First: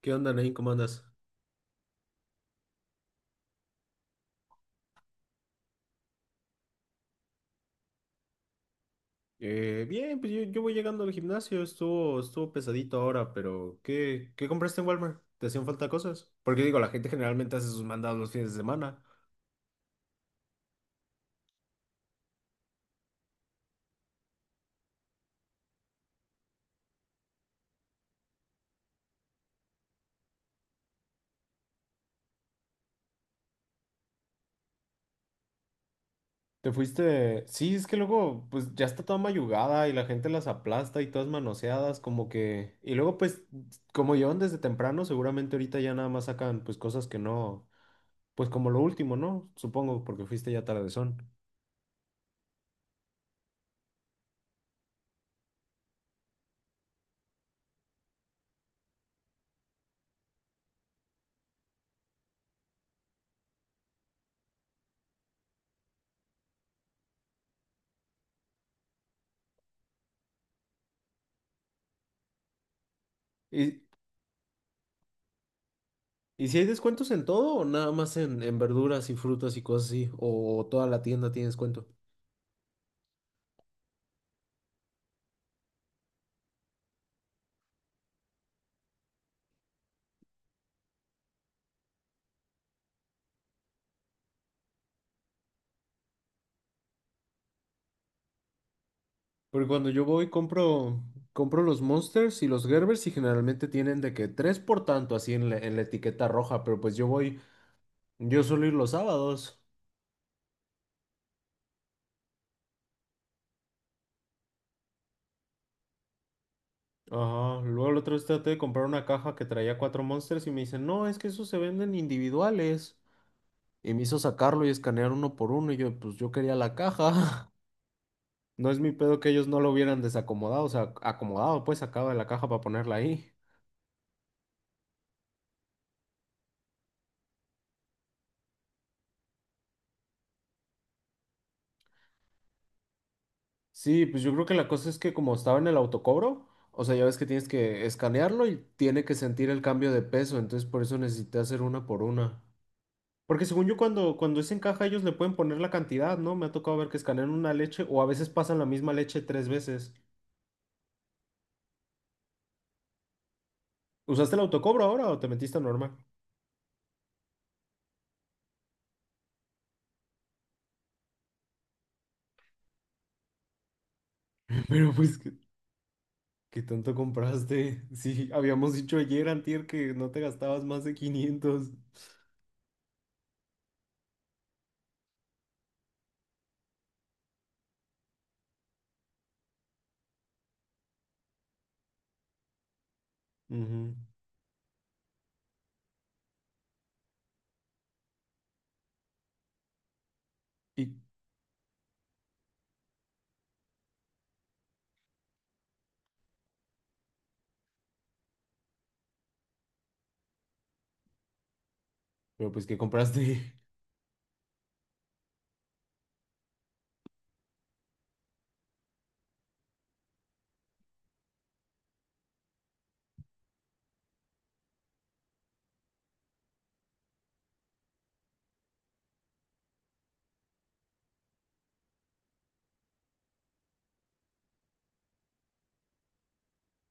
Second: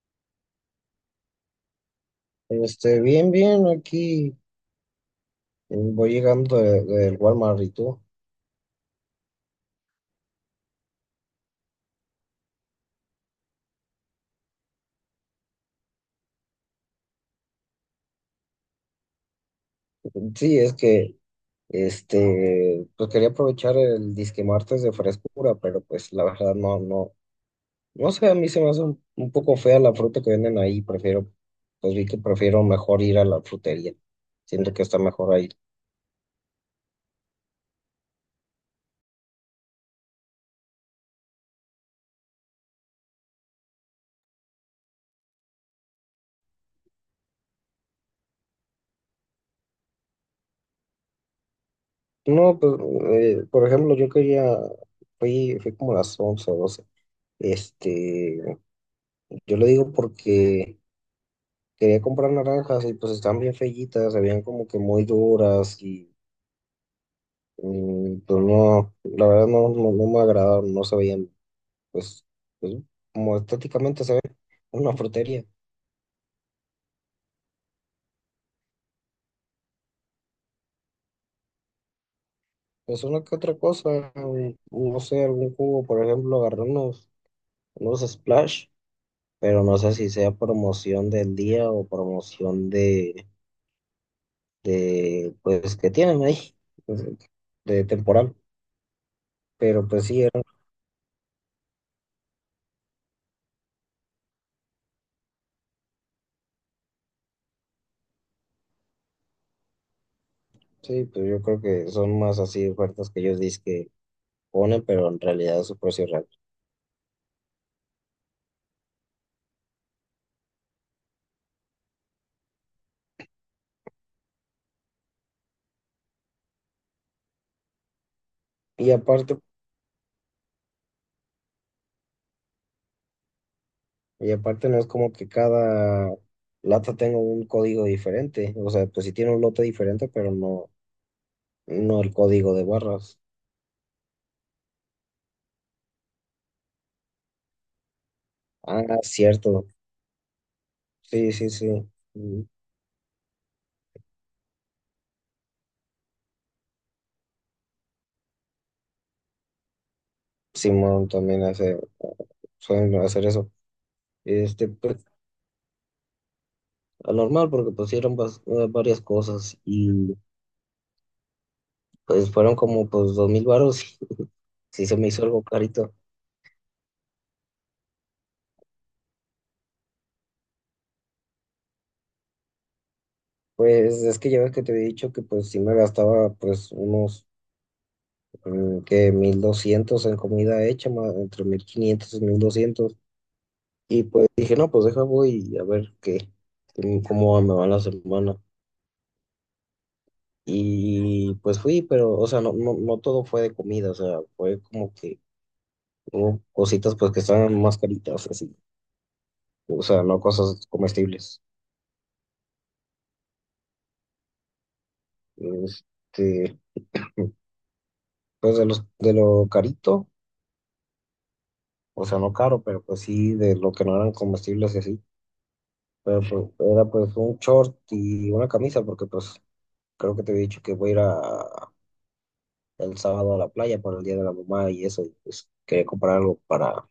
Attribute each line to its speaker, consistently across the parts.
Speaker 1: ¿Qué onda, Nain? ¿Cómo andas?
Speaker 2: Bien, bien, aquí voy llegando del Walmart, ¿y tú?
Speaker 1: Bien, pues yo voy llegando al gimnasio, estuvo pesadito ahora, pero ¿qué compraste en Walmart? ¿Te hacían falta cosas? Porque digo, la gente generalmente hace sus mandados los fines de semana.
Speaker 2: Sí, es que, pues quería aprovechar el disque martes de frescura, pero pues la verdad no, no sé, a mí se me hace un poco fea la fruta que venden ahí, prefiero, pues vi que prefiero mejor ir a la frutería, siento que está mejor ahí.
Speaker 1: ¿Te fuiste? Sí, es que luego, pues ya está toda mayugada y la gente las aplasta y todas manoseadas, como que. Y luego, pues, como llevan desde temprano, seguramente ahorita ya nada más sacan, pues, cosas que no. Pues como lo último, ¿no? Supongo, porque fuiste ya tardezón.
Speaker 2: No, pues, por ejemplo, yo quería, fui como a las 11 o 12, este, yo lo digo porque… Quería comprar naranjas y pues están bien feyitas, se veían como que muy duras y pues no, la verdad no me agradaron, no se veían, pues, pues, como
Speaker 1: ¿Y,
Speaker 2: estéticamente se ve una frutería.
Speaker 1: ¿Y si hay descuentos en todo o nada más en verduras y frutas y cosas así? ¿O toda la tienda tiene descuento?
Speaker 2: Pues una que otra cosa, no sé, algún jugo, por ejemplo, agarré unos Splash, pero no sé si sea promoción del día o promoción de pues, que tienen ahí, pues, de temporal.
Speaker 1: Porque
Speaker 2: Pero
Speaker 1: cuando yo
Speaker 2: pues sí.
Speaker 1: voy compro, compro los Monsters y los Gerbers y generalmente tienen de que tres por tanto así en la etiqueta roja, pero pues yo suelo ir los sábados.
Speaker 2: Sí, pues yo creo que son más así ofertas que ellos dicen que ponen, pero en realidad es su precio real.
Speaker 1: Ajá, luego la otra vez traté de comprar una caja que traía cuatro Monsters y me dicen, no, es que esos se venden individuales. Y me hizo sacarlo y escanear uno por uno y yo, pues yo quería la caja. No es
Speaker 2: Y
Speaker 1: mi pedo que
Speaker 2: aparte,
Speaker 1: ellos no lo hubieran desacomodado, o sea, acomodado, pues sacado de la caja para ponerla ahí.
Speaker 2: y aparte no es como que cada lata tenga un código diferente. O sea, pues sí tiene un lote diferente, pero no, no el código de barras.
Speaker 1: Sí, pues yo creo que la cosa es que como estaba en el autocobro, o sea, ya ves que tienes que escanearlo y
Speaker 2: Ah,
Speaker 1: tiene que sentir el
Speaker 2: cierto.
Speaker 1: cambio de peso, entonces por eso
Speaker 2: Sí,
Speaker 1: necesité
Speaker 2: sí,
Speaker 1: hacer
Speaker 2: sí.
Speaker 1: una por una.
Speaker 2: Mm.
Speaker 1: Porque según yo cuando es en caja ellos le pueden poner la cantidad, ¿no? Me ha tocado ver que escanean una leche o a veces pasan la misma leche tres veces.
Speaker 2: Simón también hace, Suelen hacer eso.
Speaker 1: ¿Usaste el
Speaker 2: Este,
Speaker 1: autocobro
Speaker 2: pues,
Speaker 1: ahora o te metiste a normal?
Speaker 2: a normal, porque pusieron varias cosas y pues fueron como pues 2000 varos. Sí
Speaker 1: Pero
Speaker 2: se me
Speaker 1: pues,
Speaker 2: hizo
Speaker 1: ¿qué,
Speaker 2: algo carito.
Speaker 1: qué tanto compraste? Sí, habíamos dicho ayer, antier, que no te gastabas más de 500.
Speaker 2: Pues es que ya ves que te había dicho que pues sí me gastaba pues que 1200 en comida hecha, entre 1500 y 1200.
Speaker 1: Ujú.
Speaker 2: Y pues dije, no, pues deja voy a ver qué, cómo me va la semana.
Speaker 1: Y,
Speaker 2: Y pues fui, pero o sea, no todo fue de comida, o sea, fue como que hubo cositas pues que estaban más caritas, así. O sea, no cosas comestibles.
Speaker 1: pero pues que compraste.
Speaker 2: Este, pues de lo carito, o sea, no caro, pero pues sí de lo que no eran comestibles y así. Pero pues, era pues un short y una camisa, porque pues creo que te había dicho que voy a ir a- el sábado a la playa para el Día de la Mamá y eso, y pues quería comprar algo para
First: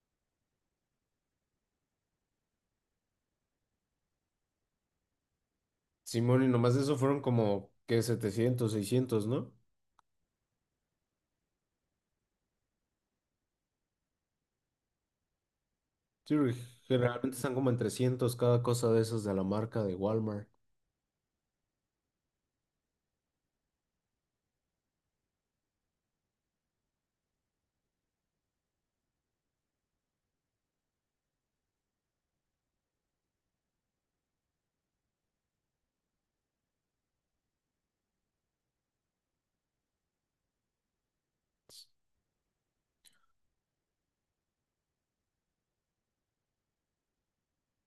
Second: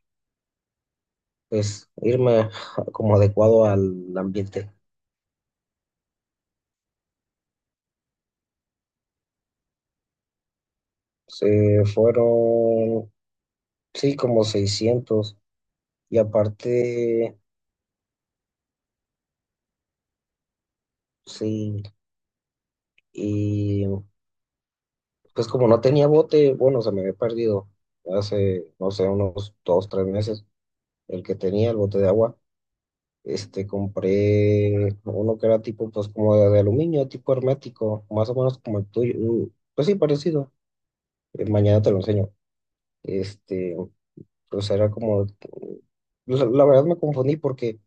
Speaker 2: pues irme como adecuado al ambiente.
Speaker 1: Simón, y nomás de eso fueron como que 700 600, ¿no?
Speaker 2: Se fueron, sí, como 600 y
Speaker 1: Sí, güey, generalmente
Speaker 2: aparte,
Speaker 1: están como en 300 cada cosa de esas de la marca de Walmart.
Speaker 2: sí, y pues como no tenía bote, bueno, se me había perdido hace, no sé, unos dos, tres meses el que tenía el bote de agua. Compré uno que era tipo, pues como de aluminio, tipo hermético, más o menos como el tuyo. Pues sí, parecido. Mañana te lo enseño. Este, pues era como, la verdad me confundí porque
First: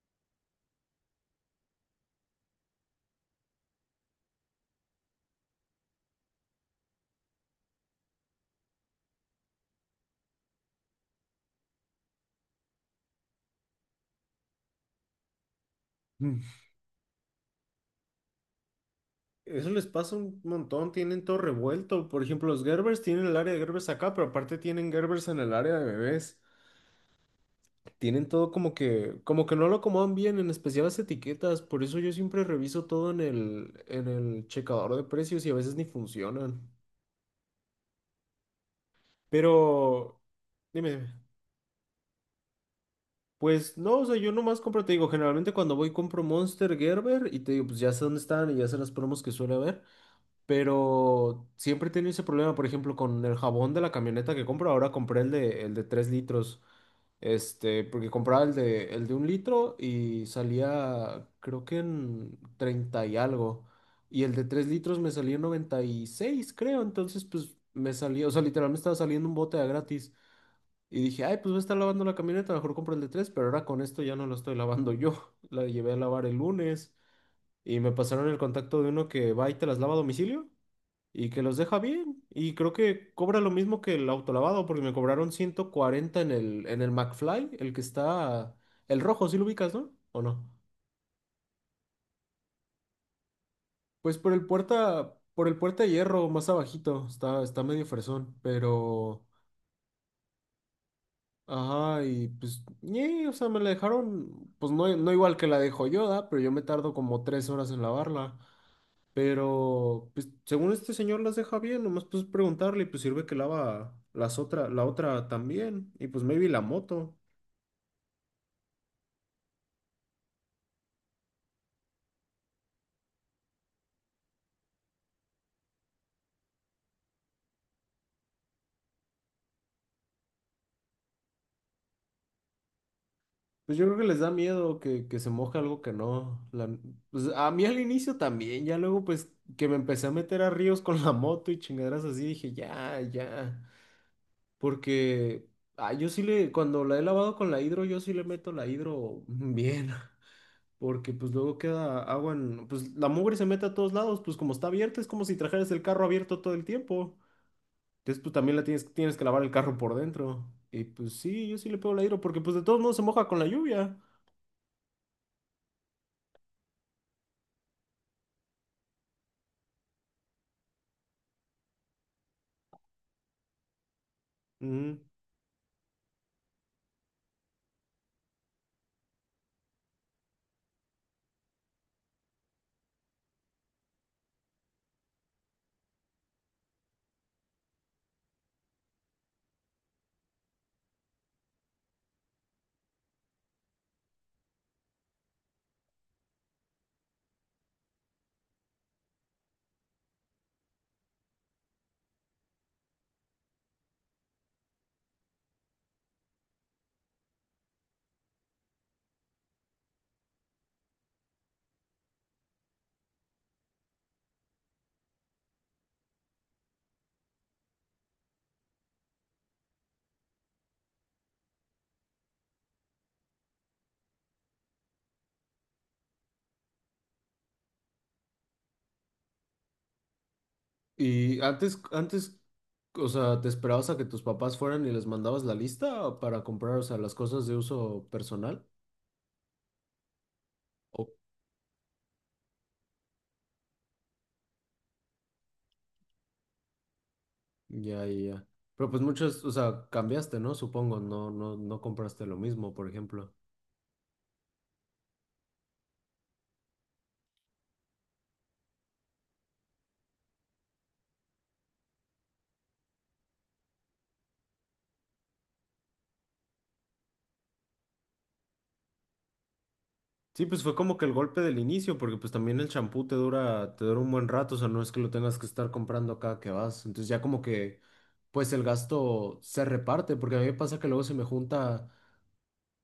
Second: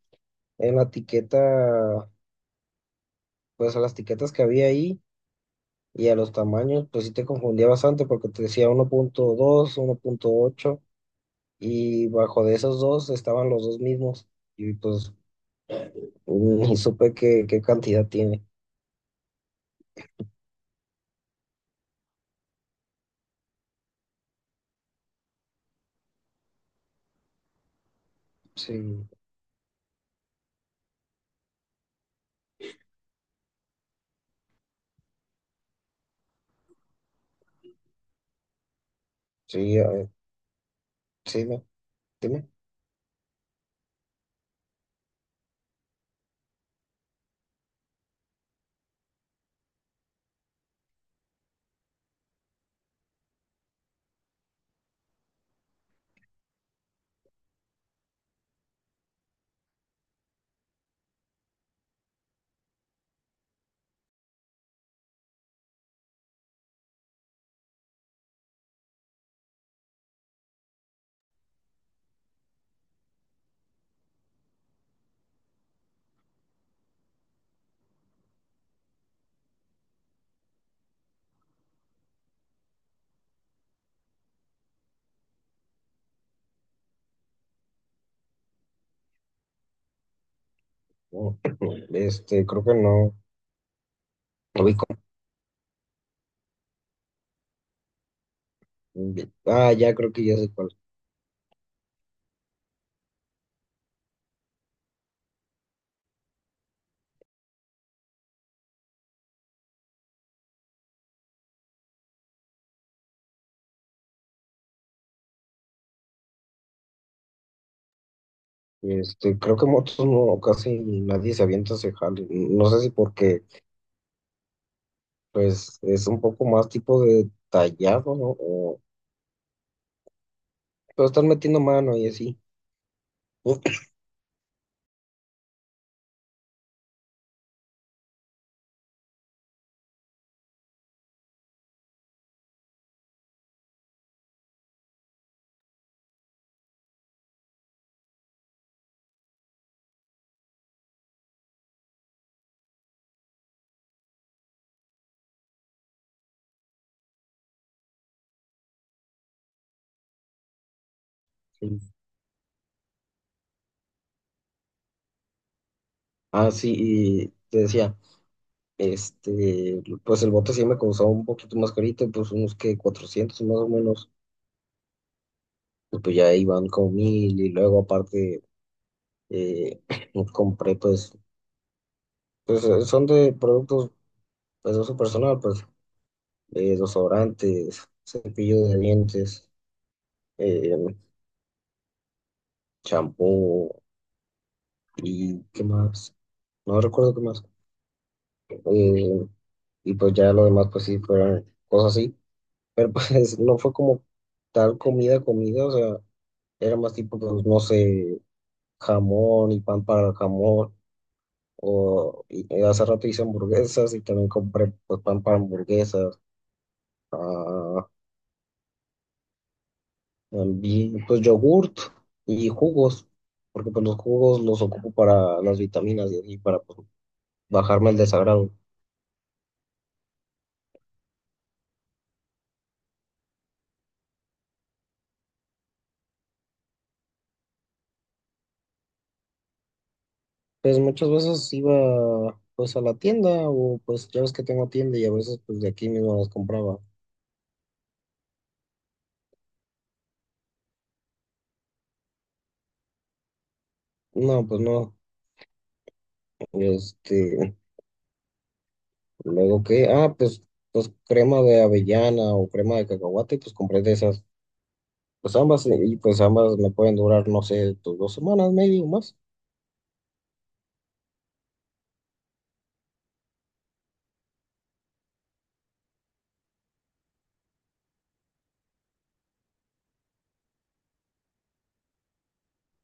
Speaker 2: en la etiqueta, pues a las etiquetas que había ahí y a los tamaños, pues sí te confundía bastante porque te decía 1.2, 1.8, y bajo de esos dos estaban los dos mismos y pues
Speaker 1: Mm.
Speaker 2: ni supe qué, qué cantidad tiene.
Speaker 1: Eso les pasa un montón, tienen todo revuelto. Por ejemplo, los Gerbers tienen el área de Gerbers acá, pero aparte tienen Gerbers en el área de bebés. Tienen todo
Speaker 2: Sí,
Speaker 1: como que no lo acomodan bien, en especial las etiquetas. Por eso yo siempre reviso todo en el checador de precios y a veces ni funcionan.
Speaker 2: sí.
Speaker 1: Pero, dime, dime.
Speaker 2: Sí, no, dime.
Speaker 1: Pues no, o sea, yo nomás compro, te digo, generalmente cuando voy compro Monster, Gerber y te digo, pues ya sé dónde están y ya sé las promos que suele haber, pero siempre he tenido ese problema, por ejemplo, con el jabón de la camioneta que compro, ahora compré el de 3 litros, este, porque compraba el de 1 litro y salía, creo que en 30 y algo, y el de 3 litros me salía en 96, creo, entonces pues me salía, o sea, literal me estaba saliendo un bote a gratis. Y dije, ay, pues voy a estar lavando la camioneta, mejor compro el de tres, pero ahora con esto ya no la estoy lavando yo. La llevé a lavar el lunes y me pasaron el contacto de uno que va y te las lava a domicilio y que los deja bien. Y creo que cobra lo mismo que el autolavado porque me cobraron 140 en el, McFly, el que el rojo, si lo ubicas, ¿no? ¿O no?
Speaker 2: No. Creo que no.
Speaker 1: Pues por el
Speaker 2: Lo vi.
Speaker 1: puerta de hierro, más abajito, está medio fresón, pero.
Speaker 2: Ah, ya creo que ya sé cuál.
Speaker 1: Ajá, y pues, ñe, o sea, me la dejaron, pues no, no igual que la de Joyoda, pero yo me tardo como 3 horas en lavarla. Pero, pues, según este señor las deja bien, nomás pues preguntarle y pues sirve que lava la otra también. Y pues maybe la moto.
Speaker 2: Creo que motos no, casi nadie se avienta a ese jale. No sé si porque, pues, es un poco más tipo de tallado, ¿no? O, pero están metiendo mano y así.
Speaker 1: Pues yo creo que les da miedo que se moje algo que no. Pues a mí al inicio también, ya luego pues que me empecé a meter a ríos con la moto y chingaderas así, dije, ya, ya. Porque yo sí le, cuando la he lavado con la hidro, yo sí le meto la hidro bien. Porque pues luego queda agua en, pues la mugre se mete a todos lados, pues como está abierta, es como si trajeras el carro abierto todo el tiempo. Entonces pues también tienes que lavar el carro por dentro. Y pues sí, yo sí le
Speaker 2: Sí.
Speaker 1: pego la hidro, porque pues de todos modos se moja con la lluvia.
Speaker 2: Ah, sí, y te decía, pues el bote sí me costaba un poquito más carito, pues unos que 400 más o menos,
Speaker 1: Ujú.
Speaker 2: y pues ya iban como mil, y luego aparte eh, compré pues… Pues son de productos pues, de uso personal, pues desodorantes, cepillo de dientes, eh, champú y qué más. No recuerdo qué más. Eh, y pues ya lo demás, pues sí, fueron cosas así. Pero pues no fue como tal comida, o sea, era más tipo, pues no sé, jamón y pan para el jamón. Hace rato hice hamburguesas y también compré pues, pan para hamburguesas. Ah, también, pues yogurt y jugos, porque pues los jugos los ocupo para las vitaminas y así, para pues, bajarme el desagrado.
Speaker 1: Y antes, o sea, ¿te esperabas a que tus papás fueran y les mandabas la lista para comprar, o sea, las cosas de uso personal?
Speaker 2: Pues muchas veces iba pues a la tienda o pues ya ves que tengo tienda y a veces pues de aquí mismo las compraba.
Speaker 1: Ya, ya, ya. Pero pues muchos, o sea, cambiaste, ¿no? Supongo, no, no, no compraste lo mismo, por ejemplo.
Speaker 2: No, pues no. Este, Luego que, ah, pues, pues crema de avellana o crema de cacahuate, pues compré de esas. Pues ambas, y pues ambas me pueden durar, no sé, pues, dos semanas, medio más.
Speaker 1: Sí, pues fue como que el golpe del inicio, porque pues también el champú te dura un buen rato, o sea, no es que lo tengas que estar comprando cada que vas. Entonces ya como que, pues el gasto se reparte, porque a mí me pasa que luego se me junta.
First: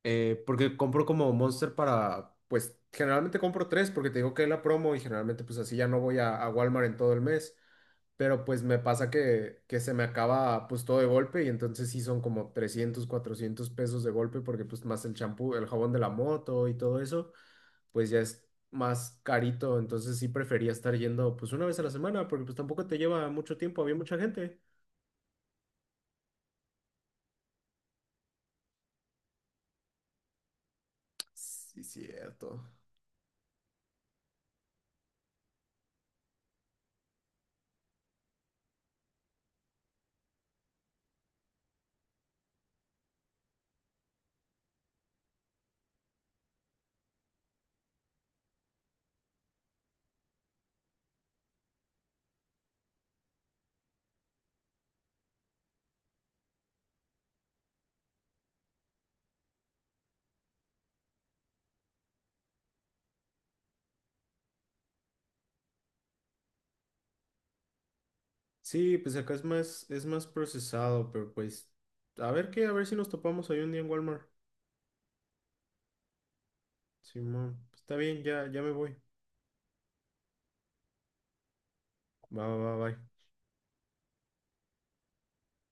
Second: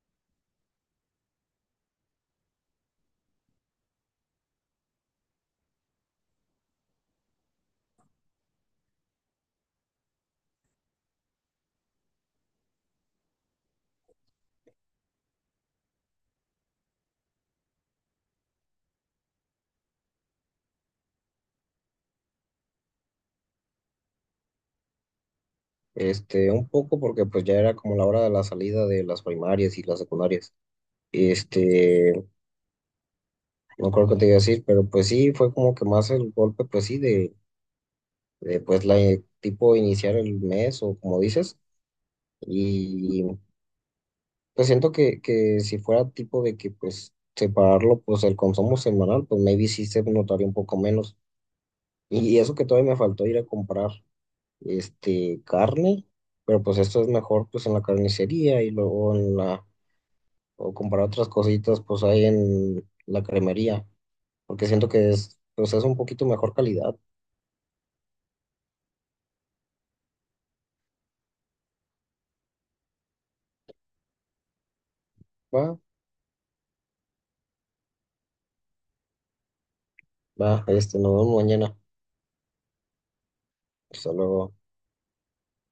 Speaker 1: Porque compro como Monster para, pues generalmente compro tres porque te digo que es la promo y generalmente pues así ya no voy a Walmart en todo el mes, pero pues me pasa que se me acaba pues todo de golpe y entonces sí son como 300, 400 pesos de golpe porque pues más el champú, el jabón de la moto y todo eso, pues ya es más carito, entonces sí prefería estar yendo pues una vez a la semana porque pues tampoco te lleva mucho tiempo, había mucha gente.
Speaker 2: Un poco porque pues ya era como la hora de la salida de las primarias y las secundarias.
Speaker 1: Sí,
Speaker 2: Este,
Speaker 1: cierto.
Speaker 2: no creo que te iba a decir, pero pues sí, fue como que más el golpe, pues sí, de pues la tipo iniciar el mes o como dices. Y pues siento que si fuera tipo de que pues separarlo, pues el consumo semanal, pues maybe sí se notaría un poco menos. Y eso que todavía me faltó ir a comprar, carne, pero pues esto es mejor pues en la carnicería y luego en la o comprar otras cositas pues ahí en la cremería, porque siento que es, pues es un poquito mejor calidad.
Speaker 1: Sí, pues acá es más procesado, pero pues a ver qué, a ver si nos topamos ahí un día en Walmart.
Speaker 2: Va,
Speaker 1: Simón, pues, está bien, ya, ya me voy.
Speaker 2: va, nos vemos mañana.
Speaker 1: Va, va, va, bye.
Speaker 2: Hasta luego.